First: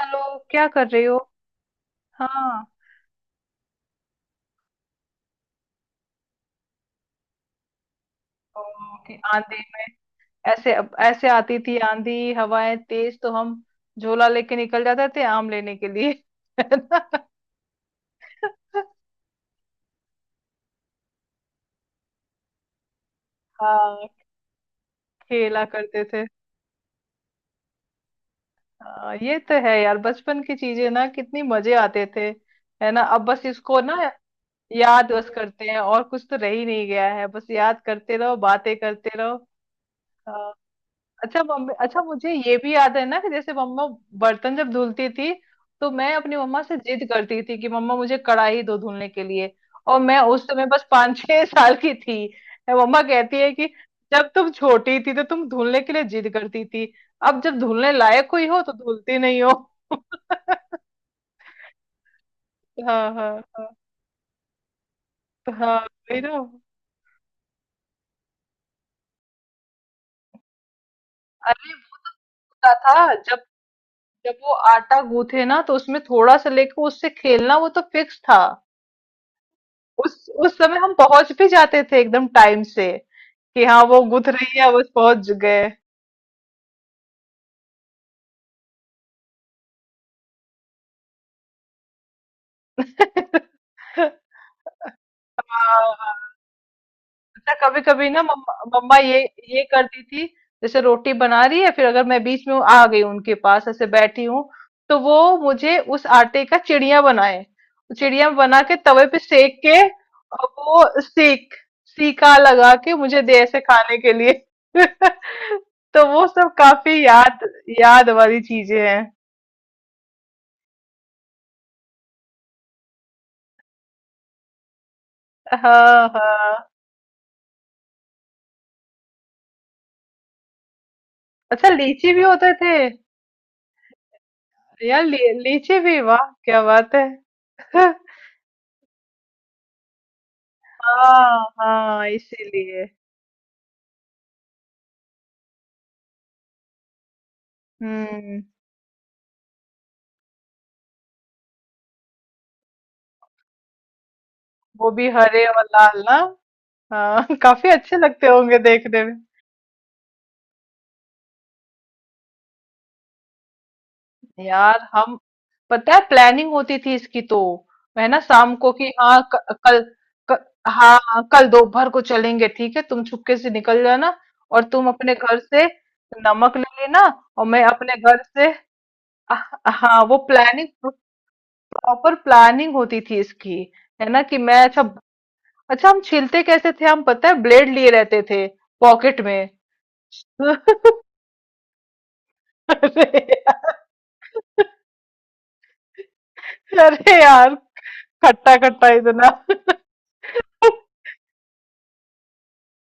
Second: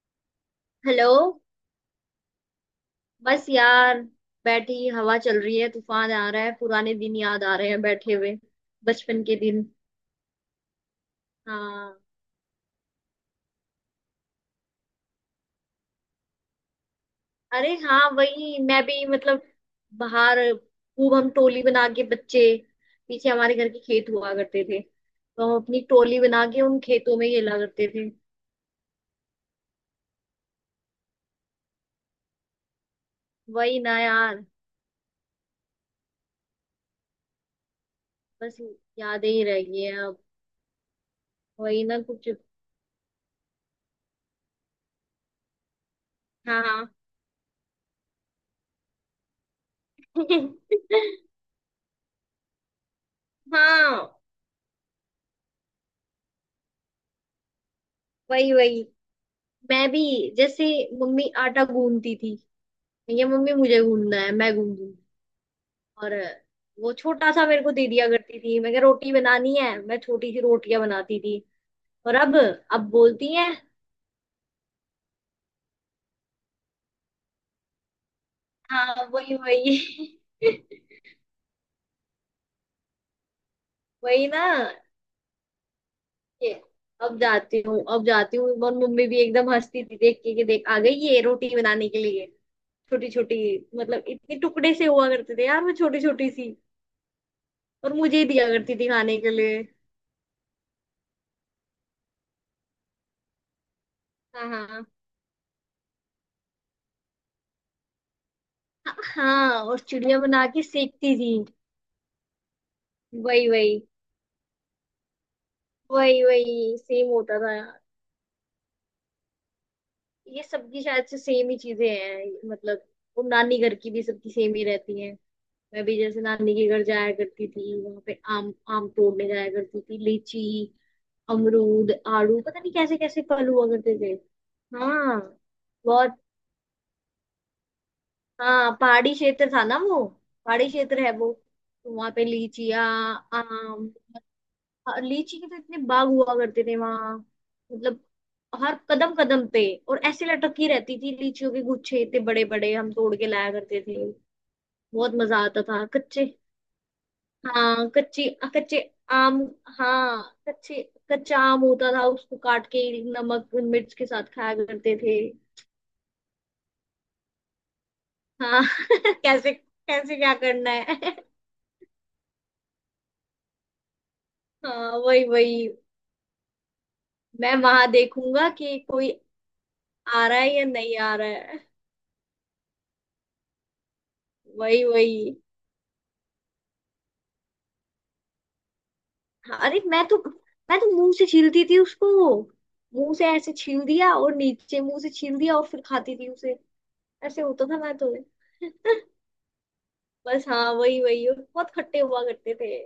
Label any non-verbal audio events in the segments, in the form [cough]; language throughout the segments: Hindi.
हेलो। क्या कर रही हेलो। हो? हाँ। बस यार, बैठी हवा चल रही है, तूफान आ रहा है, पुराने दिन याद आ रहे हैं बैठे हुए। ओ, कि बचपन के आंधी दिन। में ऐसे ऐसे आती थी हाँ। आंधी। हवाएं तेज तो हम झोला लेके निकल जाते थे आम लेने के लिए। [laughs] है ना? अरे हाँ, वही मैं भी, मतलब बाहर खूब हम टोली बना के बच्चे, पीछे हमारे घर के हाँ, खेत हुआ करते थे, तो हम खेला अपनी करते टोली थे। बना के उन खेतों में खेला करते थे। हाँ, ये तो है यार, बचपन की चीजें ना कितनी मजे आते थे। है ना? अब बस वही इसको ना ना यार। याद बस करते हैं, और कुछ तो रह ही नहीं गया है। बस याद करते रहो, बस बातें करते यादें रहो। ही रह गई हैं अब। हाँ। अच्छा मम्मी, वही ना अच्छा कुछ। मुझे ये भी याद है ना कि जैसे मम्मा बर्तन जब धुलती थी तो मैं अपनी हाँ मम्मा से हाँ। जिद करती थी कि मम्मा मुझे कढ़ाई दो धुलने के लिए। और मैं उस समय [laughs] बस 5 6 [laughs] साल की थी। मैं, मम्मा कहती है कि हाँ जब तुम छोटी थी तो तुम धुलने के लिए जिद करती थी, अब जब धुलने लायक हुई वही हो तो वही। धुलती नहीं हो। मैं भी [laughs] जैसे मम्मी आटा गूंदती थी, हाँ ये हाँ मम्मी हाँ। मुझे गूंदना है, मैं गूंद दूंगी। तो हाँ, और वही ना। वो छोटा सा मेरे को दे दिया करती थी, मैं कहा रोटी बनानी है, मैं छोटी सी रोटियां बनाती थी। अरे और अब होता अब था, बोलती जब है। जब वो आटा गूथे ना तो उसमें थोड़ा सा लेके उससे खेलना वो तो फिक्स था। हाँ वही वही। उस समय हम पहुंच भी जाते थे एकदम टाइम से कि हाँ वो [laughs] वही गुथ ना। रही है बस पहुंच गए। ये अब जाती हूँ, अब जाती हूँ, और मम्मी भी एकदम हंसती थी देख के, कि देख आ गई ये रोटी बनाने के लिए। छोटी छोटी, [laughs] मतलब इतने टुकड़े से हुआ करते थे यार, वो छोटी छोटी सी। अच्छा कभी और कभी मुझे ना ही दिया मम्मा करती थी मम्मा खाने ये के ये लिए। करती थी, जैसे रोटी बना रही है, फिर अगर मैं बीच में आ गई उनके पास ऐसे बैठी हूँ हाँ हाँ तो वो मुझे उस आटे का चिड़िया बनाए, चिड़िया बना के तवे पे सेक हाँ। और के चिड़िया और बना के वो सेकती थी। सीका लगा के मुझे दे वही ऐसे वही। खाने के लिए। [laughs] तो वही वो सब वही काफी सेम होता याद, था यार। याद वाली चीजें हैं। ये सबकी शायद से सेम ही चीजें हैं, मतलब वो नानी घर की भी सबकी सेम ही रहती है। मैं भी हाँ जैसे नानी के हाँ। घर जाया करती थी, वहां पे आम, आम तोड़ने जाया करती थी, लीची, अच्छा अमरूद, लीची भी आड़ू, होते पता नहीं थे कैसे कैसे फल हुआ करते थे। यार। हाँ। लीची भी, बहुत। वाह क्या बात है। [laughs] हाँ पहाड़ी क्षेत्र था ना वो, पहाड़ी क्षेत्र है वो। हाँ तो हाँ, वहां पे लीचियाँ, इसीलिए। आम। हाँ, लीची के तो इतने बाग हुआ करते थे वहां, मतलब हम्म। हर कदम कदम पे। और ऐसे लटकी रहती थी लीचियों के गुच्छे, इतने बड़े बड़े हम तोड़ के लाया करते थे। वो भी बहुत मजा हरे और आता था। लाल ना। कच्चे। हाँ, [laughs] काफी हाँ अच्छे कच्ची, लगते होंगे कच्चे देखने में। आम। हाँ कच्चे, कच्चा आम होता था, उसको काट के नमक मिर्च के साथ खाया यार करते थे। हम, पता है, प्लानिंग होती थी इसकी तो। है ना? शाम हाँ। को कि [laughs] हाँ, कैसे कल कैसे क्या क, करना हाँ है। हाँ, [laughs] कल दोपहर को चलेंगे ठीक है, तुम चुपके से निकल जाना और तुम हाँ अपने वही घर से वही। नमक ले लेना, और मैं मैं वहां अपने घर देखूंगा से। कि कोई हाँ, वो आ रहा है या प्लानिंग, नहीं आ रहा है। प्रॉपर प्लानिंग होती थी इसकी। है ना? कि मैं, अच्छा। वही वही। अच्छा हम छीलते कैसे थे? हम, पता है, ब्लेड लिए रहते थे पॉकेट में। हाँ, अरे मैं तो, मैं तो [laughs] मुंह से छीलती थी उसको। मुंह अरे से ऐसे यार, छील दिया, और नीचे मुंह से छील दिया, और फिर खाती थी उसे। अरे ऐसे यार, होता था मैं तो। खट्टा खट्टा [laughs] इतना। बस हाँ [laughs] वही वही, और बहुत खट्टे हुआ करते थे।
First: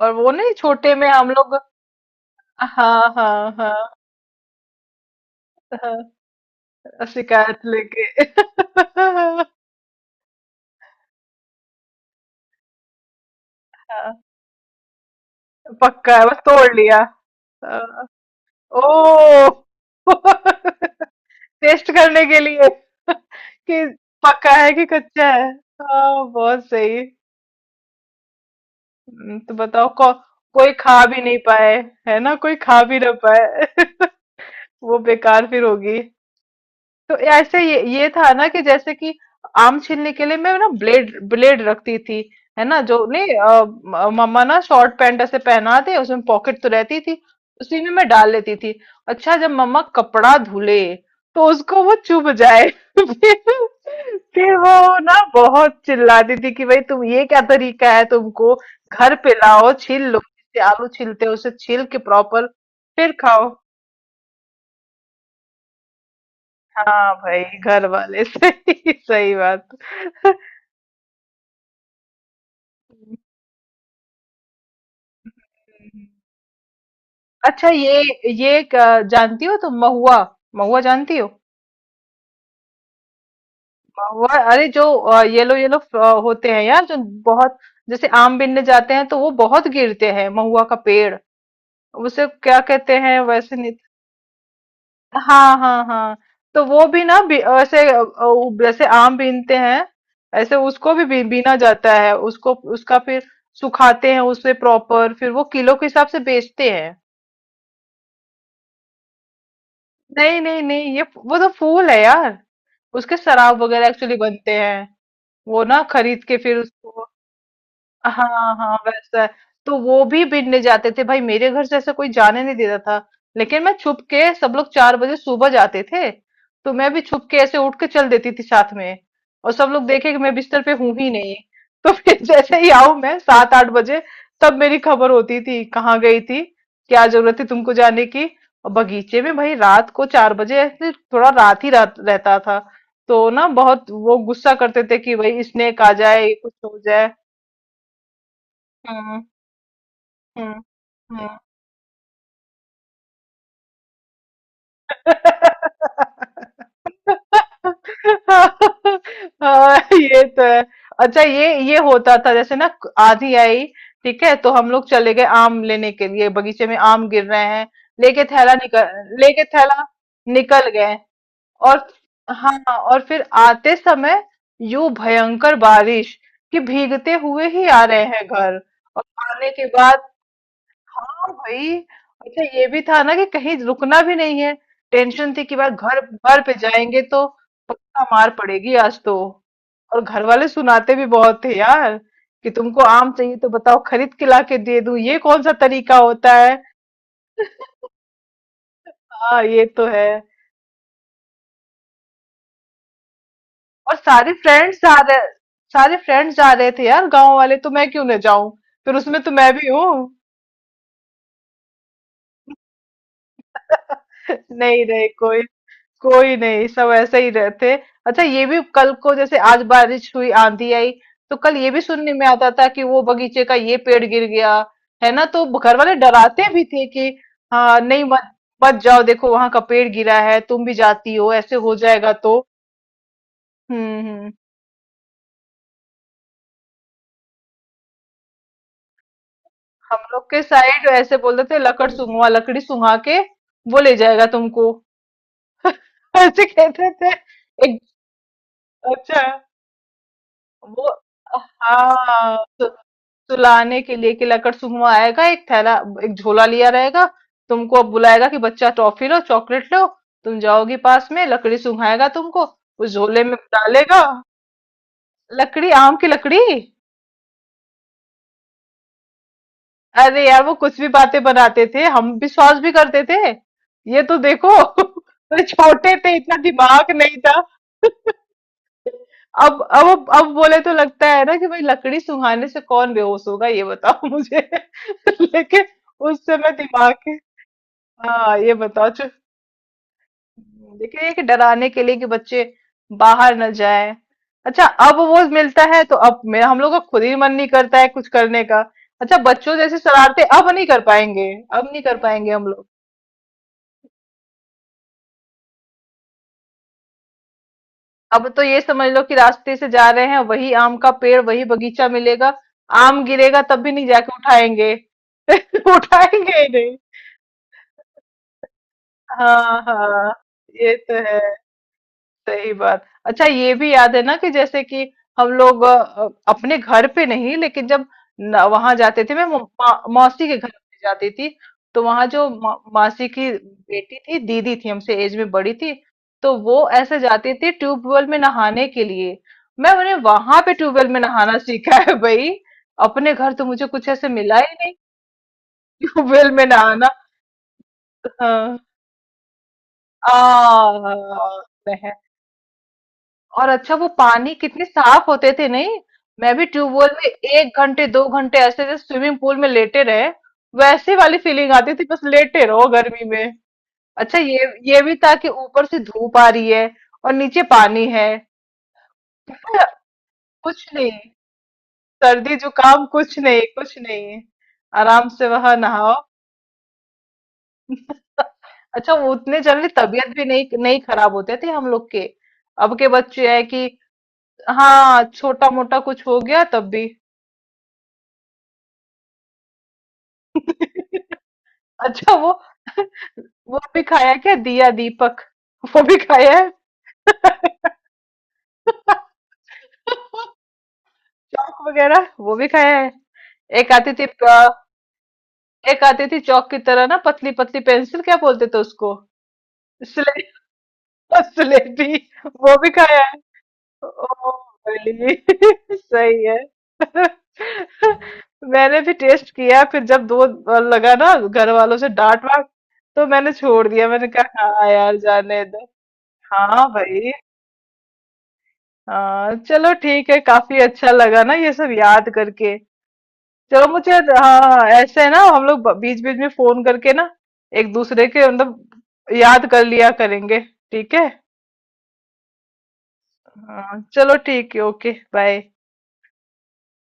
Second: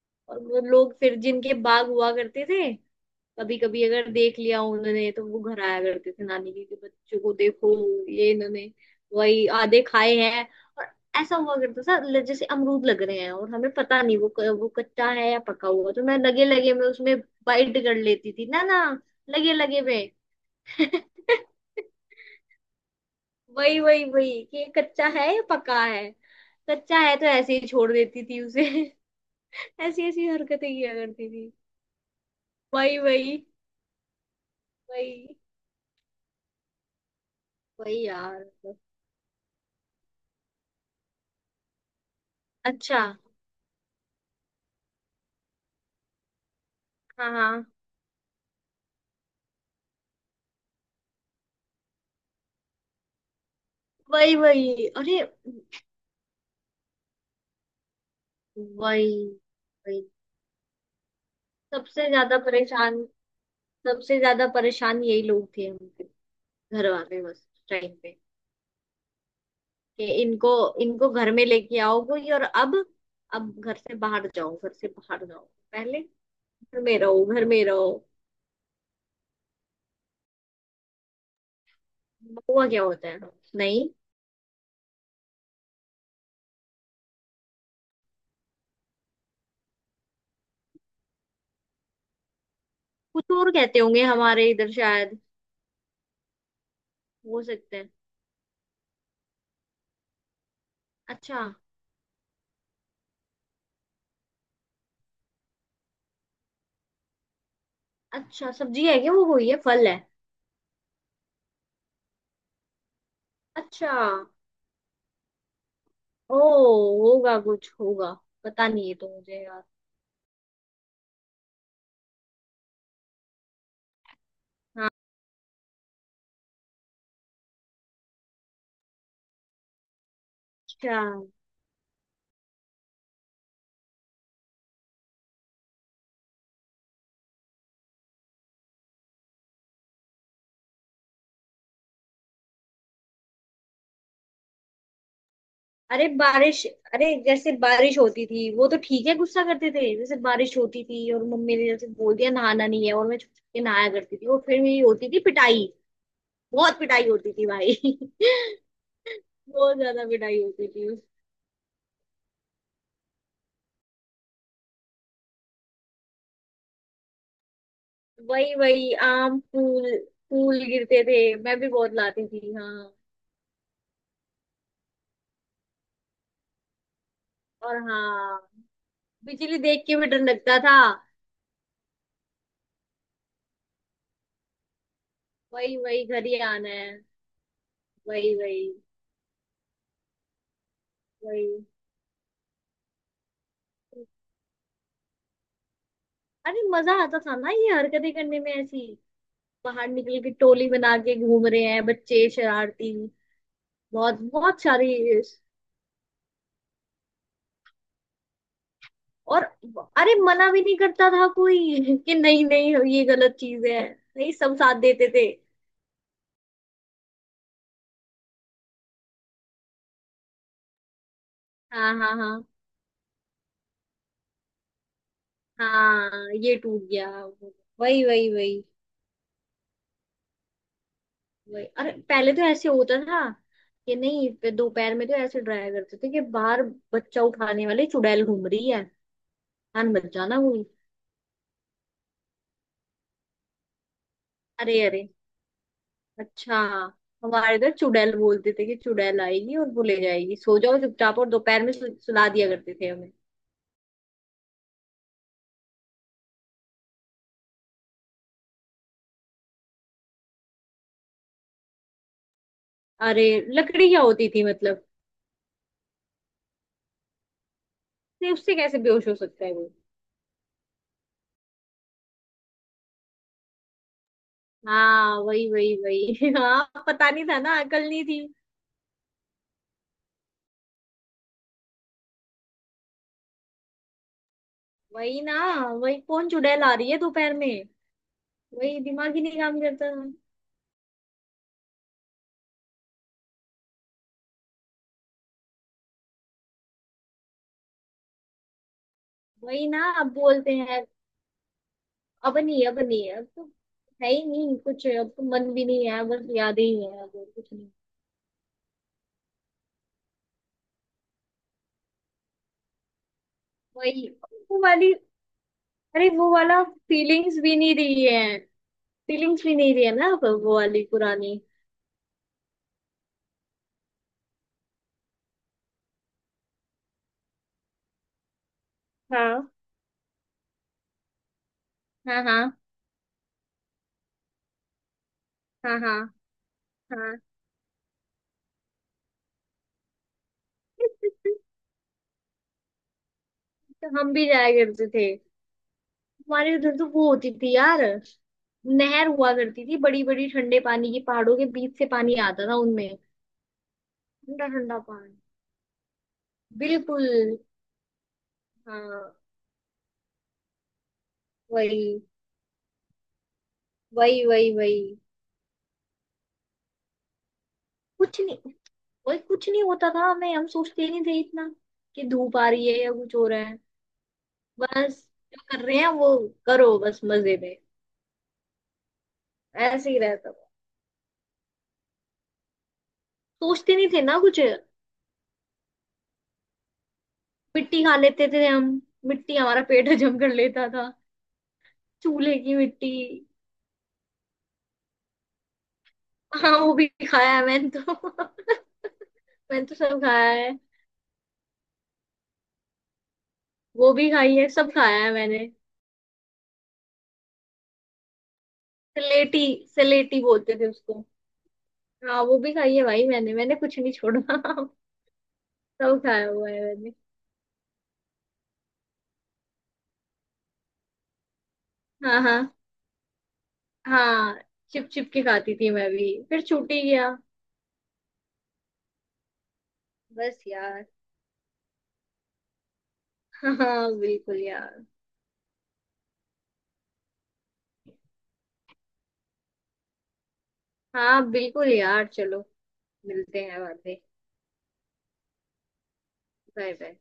और वो और नहीं, वो लोग छोटे में फिर हम जिनके लोग। बाग हुआ करते थे, हाँ हाँ कभी हाँ कभी अगर देख लिया उन्होंने, तो वो घर आया हाँ, करते थे, नानी जी के बच्चों को शिकायत देखो, लेके। ये [laughs] इन्होंने, वही आधे खाए हैं। और ऐसा हुआ करता था, जैसे अमरूद लग रहे हैं, और हमें पता हाँ, नहीं वो वो कच्चा है या पका हुआ, तो पक्का मैं है, बस लगे लगे तोड़ में लिया। उसमें बाइट कर हाँ, लेती थी। ना ना, ओ। लगे लगे में। [laughs] [laughs] टेस्ट करने के लिए [laughs] वही कि वही वही, पक्का कि ये है कि कच्चा है कच्चा या है। पका है। हाँ बहुत कच्चा सही। है तो ऐसे ही छोड़ देती थी उसे। तो [laughs] बताओ ऐसी ऐसी हरकतें कोई किया खा भी करती नहीं थी। पाए, है ना? कोई खा भी वही ना वही। पाए। [laughs] वो वही बेकार फिर होगी। तो ऐसे ये वही ये था यार। ना कि जैसे कि आम छीलने के लिए मैं ना ब्लेड ब्लेड रखती थी, है ना? अच्छा। जो नहीं मम्मा ना शॉर्ट पैंट ऐसे पहना दे, उसमें पॉकेट तो रहती थी, हाँ हाँ। उसी में मैं डाल लेती थी। अच्छा जब मम्मा कपड़ा धुले तो उसको वो चुभ जाए। [laughs] फिर वही फिर वही। वो ना अरे बहुत चिल्लाती थी कि भाई तुम, ये क्या तरीका है? तुमको वही घर पे लाओ, छील वही। लो, जिससे आलू छीलते हो उसे छील के सबसे ज्यादा प्रॉपर परेशान, फिर खाओ। सबसे ज्यादा परेशान यही लोग थे हमके, घर हाँ वाले, भाई, बस घर टाइम पे वाले। [laughs] सही सही बात। कि हम्म। इनको, इनको घर में लेके आओ कोई। और अब घर से बाहर जाओ, घर से बाहर जाओ। पहले घर में रहो, घर में अच्छा रहो। ये जानती हो तुम महुआ? महुआ जानती हो? हुआ क्या होता है। नहीं, महुआ अरे, जो येलो येलो होते हैं यार, जो बहुत, जैसे आम बिनने जाते हैं तो वो बहुत गिरते हैं महुआ का पेड़। उसे क्या कहते हैं कुछ और वैसे, नहीं कहते तो। होंगे हमारे इधर शायद। हाँ हाँ हाँ। तो वो भी ना, हो सकते ऐसे हैं। जैसे आम बीनते हैं ऐसे उसको भी अच्छा। बीना जाता है, उसको उसका फिर सुखाते हैं उसे प्रॉपर, फिर वो किलो के हिसाब से बेचते हैं। अच्छा सब्जी है क्या, वो वही है, फल है। नहीं नहीं नहीं, ये वो तो फूल है यार। उसके शराब वगैरह अच्छा। एक्चुअली बनते हैं। वो ना खरीद के ओ, फिर उसको। होगा, कुछ होगा। हाँ, पता हाँ, नहीं है तो वैसा है। मुझे यार। तो वो भी बीनने जाते थे भाई, मेरे घर से ऐसा कोई जाने नहीं देता था, लेकिन मैं छुप के, सब लोग 4 बजे सुबह जाते थे तो मैं भी छुप के ऐसे उठ के चल देती थी साथ में। और सब लोग देखे कि मैं बिस्तर पे अच्छा। हूं ही नहीं, तो [laughs] फिर जैसे ही आऊं मैं 7 8 बजे, तब मेरी खबर होती थी, कहाँ गई थी, क्या जरूरत थी तुमको जाने की। और बगीचे में भाई, रात को 4 बजे ऐसे थोड़ा रात ही रात रहता था, तो ना बहुत वो गुस्सा करते थे कि भाई स्नेक आ अरे जाए, कुछ बारिश, हो अरे जाए। जैसे बारिश होती थी वो तो ठीक है गुस्सा करते थे, जैसे बारिश हम्म होती थी और हम्म। मम्मी ने जैसे बोल दिया नहाना नहीं है, और मैं छुप छुप के नहाया करती थी, और फिर मेरी होती थी पिटाई। बहुत पिटाई होती थी भाई। [laughs] [laughs] बहुत हाँ ज्यादा ये पिटाई तो है। होती थी। अच्छा ये होता था, जैसे ना आंधी आई, ठीक है, तो हम लोग चले गए आम लेने के लिए बगीचे में, आम गिर रहे हैं, वही वही आम, लेके थैला फूल, फूल निकल गए। गिरते थे, मैं भी और बहुत लाती थी हाँ, हाँ। और फिर आते समय यूं भयंकर बारिश कि भीगते हुए ही और आ रहे हैं हाँ, घर। और आने बिजली के देख के भी बाद, डर लगता था। हाँ भाई। अच्छा ये भी था ना कि कहीं रुकना भी नहीं है, टेंशन थी कि बार वही वही घर घर ही घर पे आना है। जाएंगे तो पक्का वही मार वही पड़ेगी आज तो। और घर वाले सुनाते भी बहुत थे वही। यार कि तुमको आम चाहिए तो बताओ, खरीद के ला के दे दूं, ये कौन सा तरीका होता है। अरे मजा आता था ना ये हरकतें करने में ऐसी। हाँ ये बाहर तो है। निकल के टोली बना के घूम रहे हैं बच्चे शरारती, और बहुत बहुत सारी। सारे फ्रेंड्स जा रहे थे यार गांव वाले, तो मैं क्यों ना जाऊं? फिर उसमें तो और मैं भी हूँ। अरे मना भी नहीं करता था कोई, [laughs] कि नहीं नहीं ये गलत चीज है। नहीं, सब [laughs] साथ नहीं देते नहीं थे। कोई, कोई नहीं, सब ऐसे ही रहते। अच्छा ये भी, कल को जैसे आज बारिश हुई आंधी आई तो कल ये भी हाँ हाँ सुनने में हाँ। आता था कि वो बगीचे का ये पेड़ गिर गया, है ना? तो घर वाले हाँ डराते ये भी टूट थे गया। कि हाँ वही नहीं, वही मत वही। मत जाओ, देखो वहां का पेड़ गिरा है, तुम भी जाती हो ऐसे वही हो अरे जाएगा पहले तो। तो ऐसे होता था कि नहीं, हम्म। दोपहर में तो ऐसे डराया करते थे कि बाहर बच्चा उठाने वाली चुड़ैल घूम रही है, कान हम बच लोग जाना के हुई। साइड ऐसे बोलते थे, लकड़ सुंघवा, लकड़ी सुंघा के वो ले जाएगा तुमको। अरे अरे। [laughs] ऐसे अच्छा कहते थे। हमारे इधर एक चुड़ैल बोलते थे, कि चुड़ैल अच्छा आएगी और वो ले जाएगी, सो जाओ वो, चुपचाप, और दोपहर में सुला हाँ, दिया करते थे हमें। सुलाने के लिए कि लकड़ सुगमा आएगा, एक झोला लिया रहेगा, तुमको अब बुलाएगा कि बच्चा टॉफी लो चॉकलेट लो, तुम जाओगी पास में, लकड़ी सुंघाएगा तुमको, उस अरे झोले में लकड़ी क्या डालेगा। होती थी मतलब। लकड़ी, आम की लकड़ी। नहीं उससे कैसे बेहोश हो सकता है वो। अरे यार, वो कुछ भी बातें बनाते थे, हम विश्वास भी करते थे। ये तो देखो। [laughs] हाँ तो वही वही छोटे थे, वही। [laughs] इतना हाँ दिमाग पता नहीं नहीं था था। ना, अकल नहीं थी। अब बोले तो लगता है ना कि भाई, लकड़ी सुंघाने से कौन बेहोश होगा, ये बताओ मुझे। वही [laughs] ना। लेकिन वही कौन उस समय चुड़ैल आ रही दिमाग है के, दोपहर में। हाँ ये वही बताओ। दिमाग ही नहीं काम करता था। देखिए कि डराने के लिए कि बच्चे बाहर न जाएं। अच्छा अब वो मिलता है तो अब मेरा, हम लोग का खुद ही मन नहीं करता है कुछ करने का। अच्छा बच्चों वही जैसे ना, अब शरारते अब बोलते नहीं हैं। कर पाएंगे, अब नहीं कर पाएंगे अब हम नहीं, लोग। अब नहीं, अब तो है ही नहीं कुछ, अब तो मन भी नहीं है, बस यादें ही है और कुछ नहीं। अब तो ये समझ लो कि रास्ते से जा रहे हैं वही आम का पेड़, वही बगीचा मिलेगा, आम गिरेगा तब भी नहीं वही। जाके वो उठाएंगे। वाली, [laughs] अरे वो उठाएंगे ही वाला नहीं। फीलिंग्स भी नहीं रही है। फीलिंग्स भी हाँ नहीं रही है ना हाँ अब वो ये वाली तो है, पुरानी। सही बात। अच्छा ये भी याद है ना कि जैसे कि हम लोग अपने घर पे नहीं, लेकिन जब वहां जाते थे, मैं हाँ मौसी के घर पे जाती थी, तो वहां हाँ जो हाँ। मासी की बेटी थी, दीदी थी, हमसे एज में बड़ी थी, हाँ हाँ तो वो ऐसे हाँ। जाती थी ट्यूबवेल में नहाने के लिए। मैं उन्हें वहां पे ट्यूबवेल [laughs] में नहाना सीखा है भाई। अपने घर तो मुझे तो कुछ हम ऐसे भी मिला जाया ही नहीं, करते थे। ट्यूबवेल में हमारे उधर तो नहाना। वो होती थी यार, हाँ। नहर हुआ करती थी बड़ी बड़ी ठंडे पानी की, पहाड़ों के बीच आ, से पानी आता था उनमें। और अच्छा वो पानी ठंडा कितने ठंडा साफ पानी। होते थे, नहीं? मैं भी ट्यूबवेल बिल्कुल। में 1 घंटे 2 घंटे ऐसे, जैसे हाँ। स्विमिंग पूल में लेटे रहे वैसे वाली फीलिंग आती थी, वही बस लेटे रहो गर्मी में। अच्छा वही वही। ये वही ये भी था कि ऊपर से धूप आ रही है और नीचे पानी है, कुछ नहीं। वही कुछ नहीं होता था हमें, हम कुछ सोचते ही नहीं, नहीं थे इतना, कि धूप सर्दी आ रही है जुकाम या कुछ कुछ हो रहा नहीं है। कुछ नहीं, बस आराम से जो वहां कर रहे हैं, नहाओ। वो करो बस मजे में। अच्छा वो उतने जल्दी ऐसे ही तबीयत भी रहता था, नहीं नहीं खराब होते थे हम लोग के। अब के बच्चे हैं कि, सोचते नहीं थे ना कुछ। हाँ छोटा मोटा कुछ हो गया तब भी। मिट्टी खा लेते थे हम, मिट्टी हमारा पेट हजम कर लेता था। [laughs] अच्छा चूल्हे वो की मिट्टी। वो भी खाया है, क्या? दिया, दीपक वो भी खाया है, हाँ वो भी खाया है मैंने तो। [laughs] मैंने तो सब खाया है। दीपक वगैरह वो भी खाया है। एक वो आती भी थी खाई है, अ, सब खाया है मैंने। एक आती थी चौक की तरह ना, पतली पतली पेंसिल, क्या बोलते थे उसको? सलेटी, सलेटी स्लेटी। बोलते थे उसको। [laughs] स्लेटी, हाँ वो भी वो खाई भी है भाई, खाया है। मैंने मैंने कुछ नहीं ओ छोड़ा। [laughs] भाई। [laughs] सब खाया सही है। हुआ है मैंने। [laughs] मैंने भी टेस्ट किया, फिर जब 2 बार लगा ना घर वालों से हाँ डांट हाँ। वाट, तो मैंने छोड़ दिया। मैंने हाँ कहा हाँ चिप यार चिप के जाने खाती दो। थी मैं भी, फिर छूट हाँ ही गया। भाई। हाँ चलो ठीक है, बस काफी यार। अच्छा लगा ना ये सब याद करके। चलो हाँ मुझे, हाँ, बिल्कुल हाँ, यार। ऐसे है ना, हम लोग बीच बीच में फोन करके ना एक दूसरे के मतलब याद कर लिया करेंगे। ठीक है? हाँ बिल्कुल यार, चलो मिलते हैं बाद हाँ, में। चलो ठीक है, ओके बाय। Bye bye.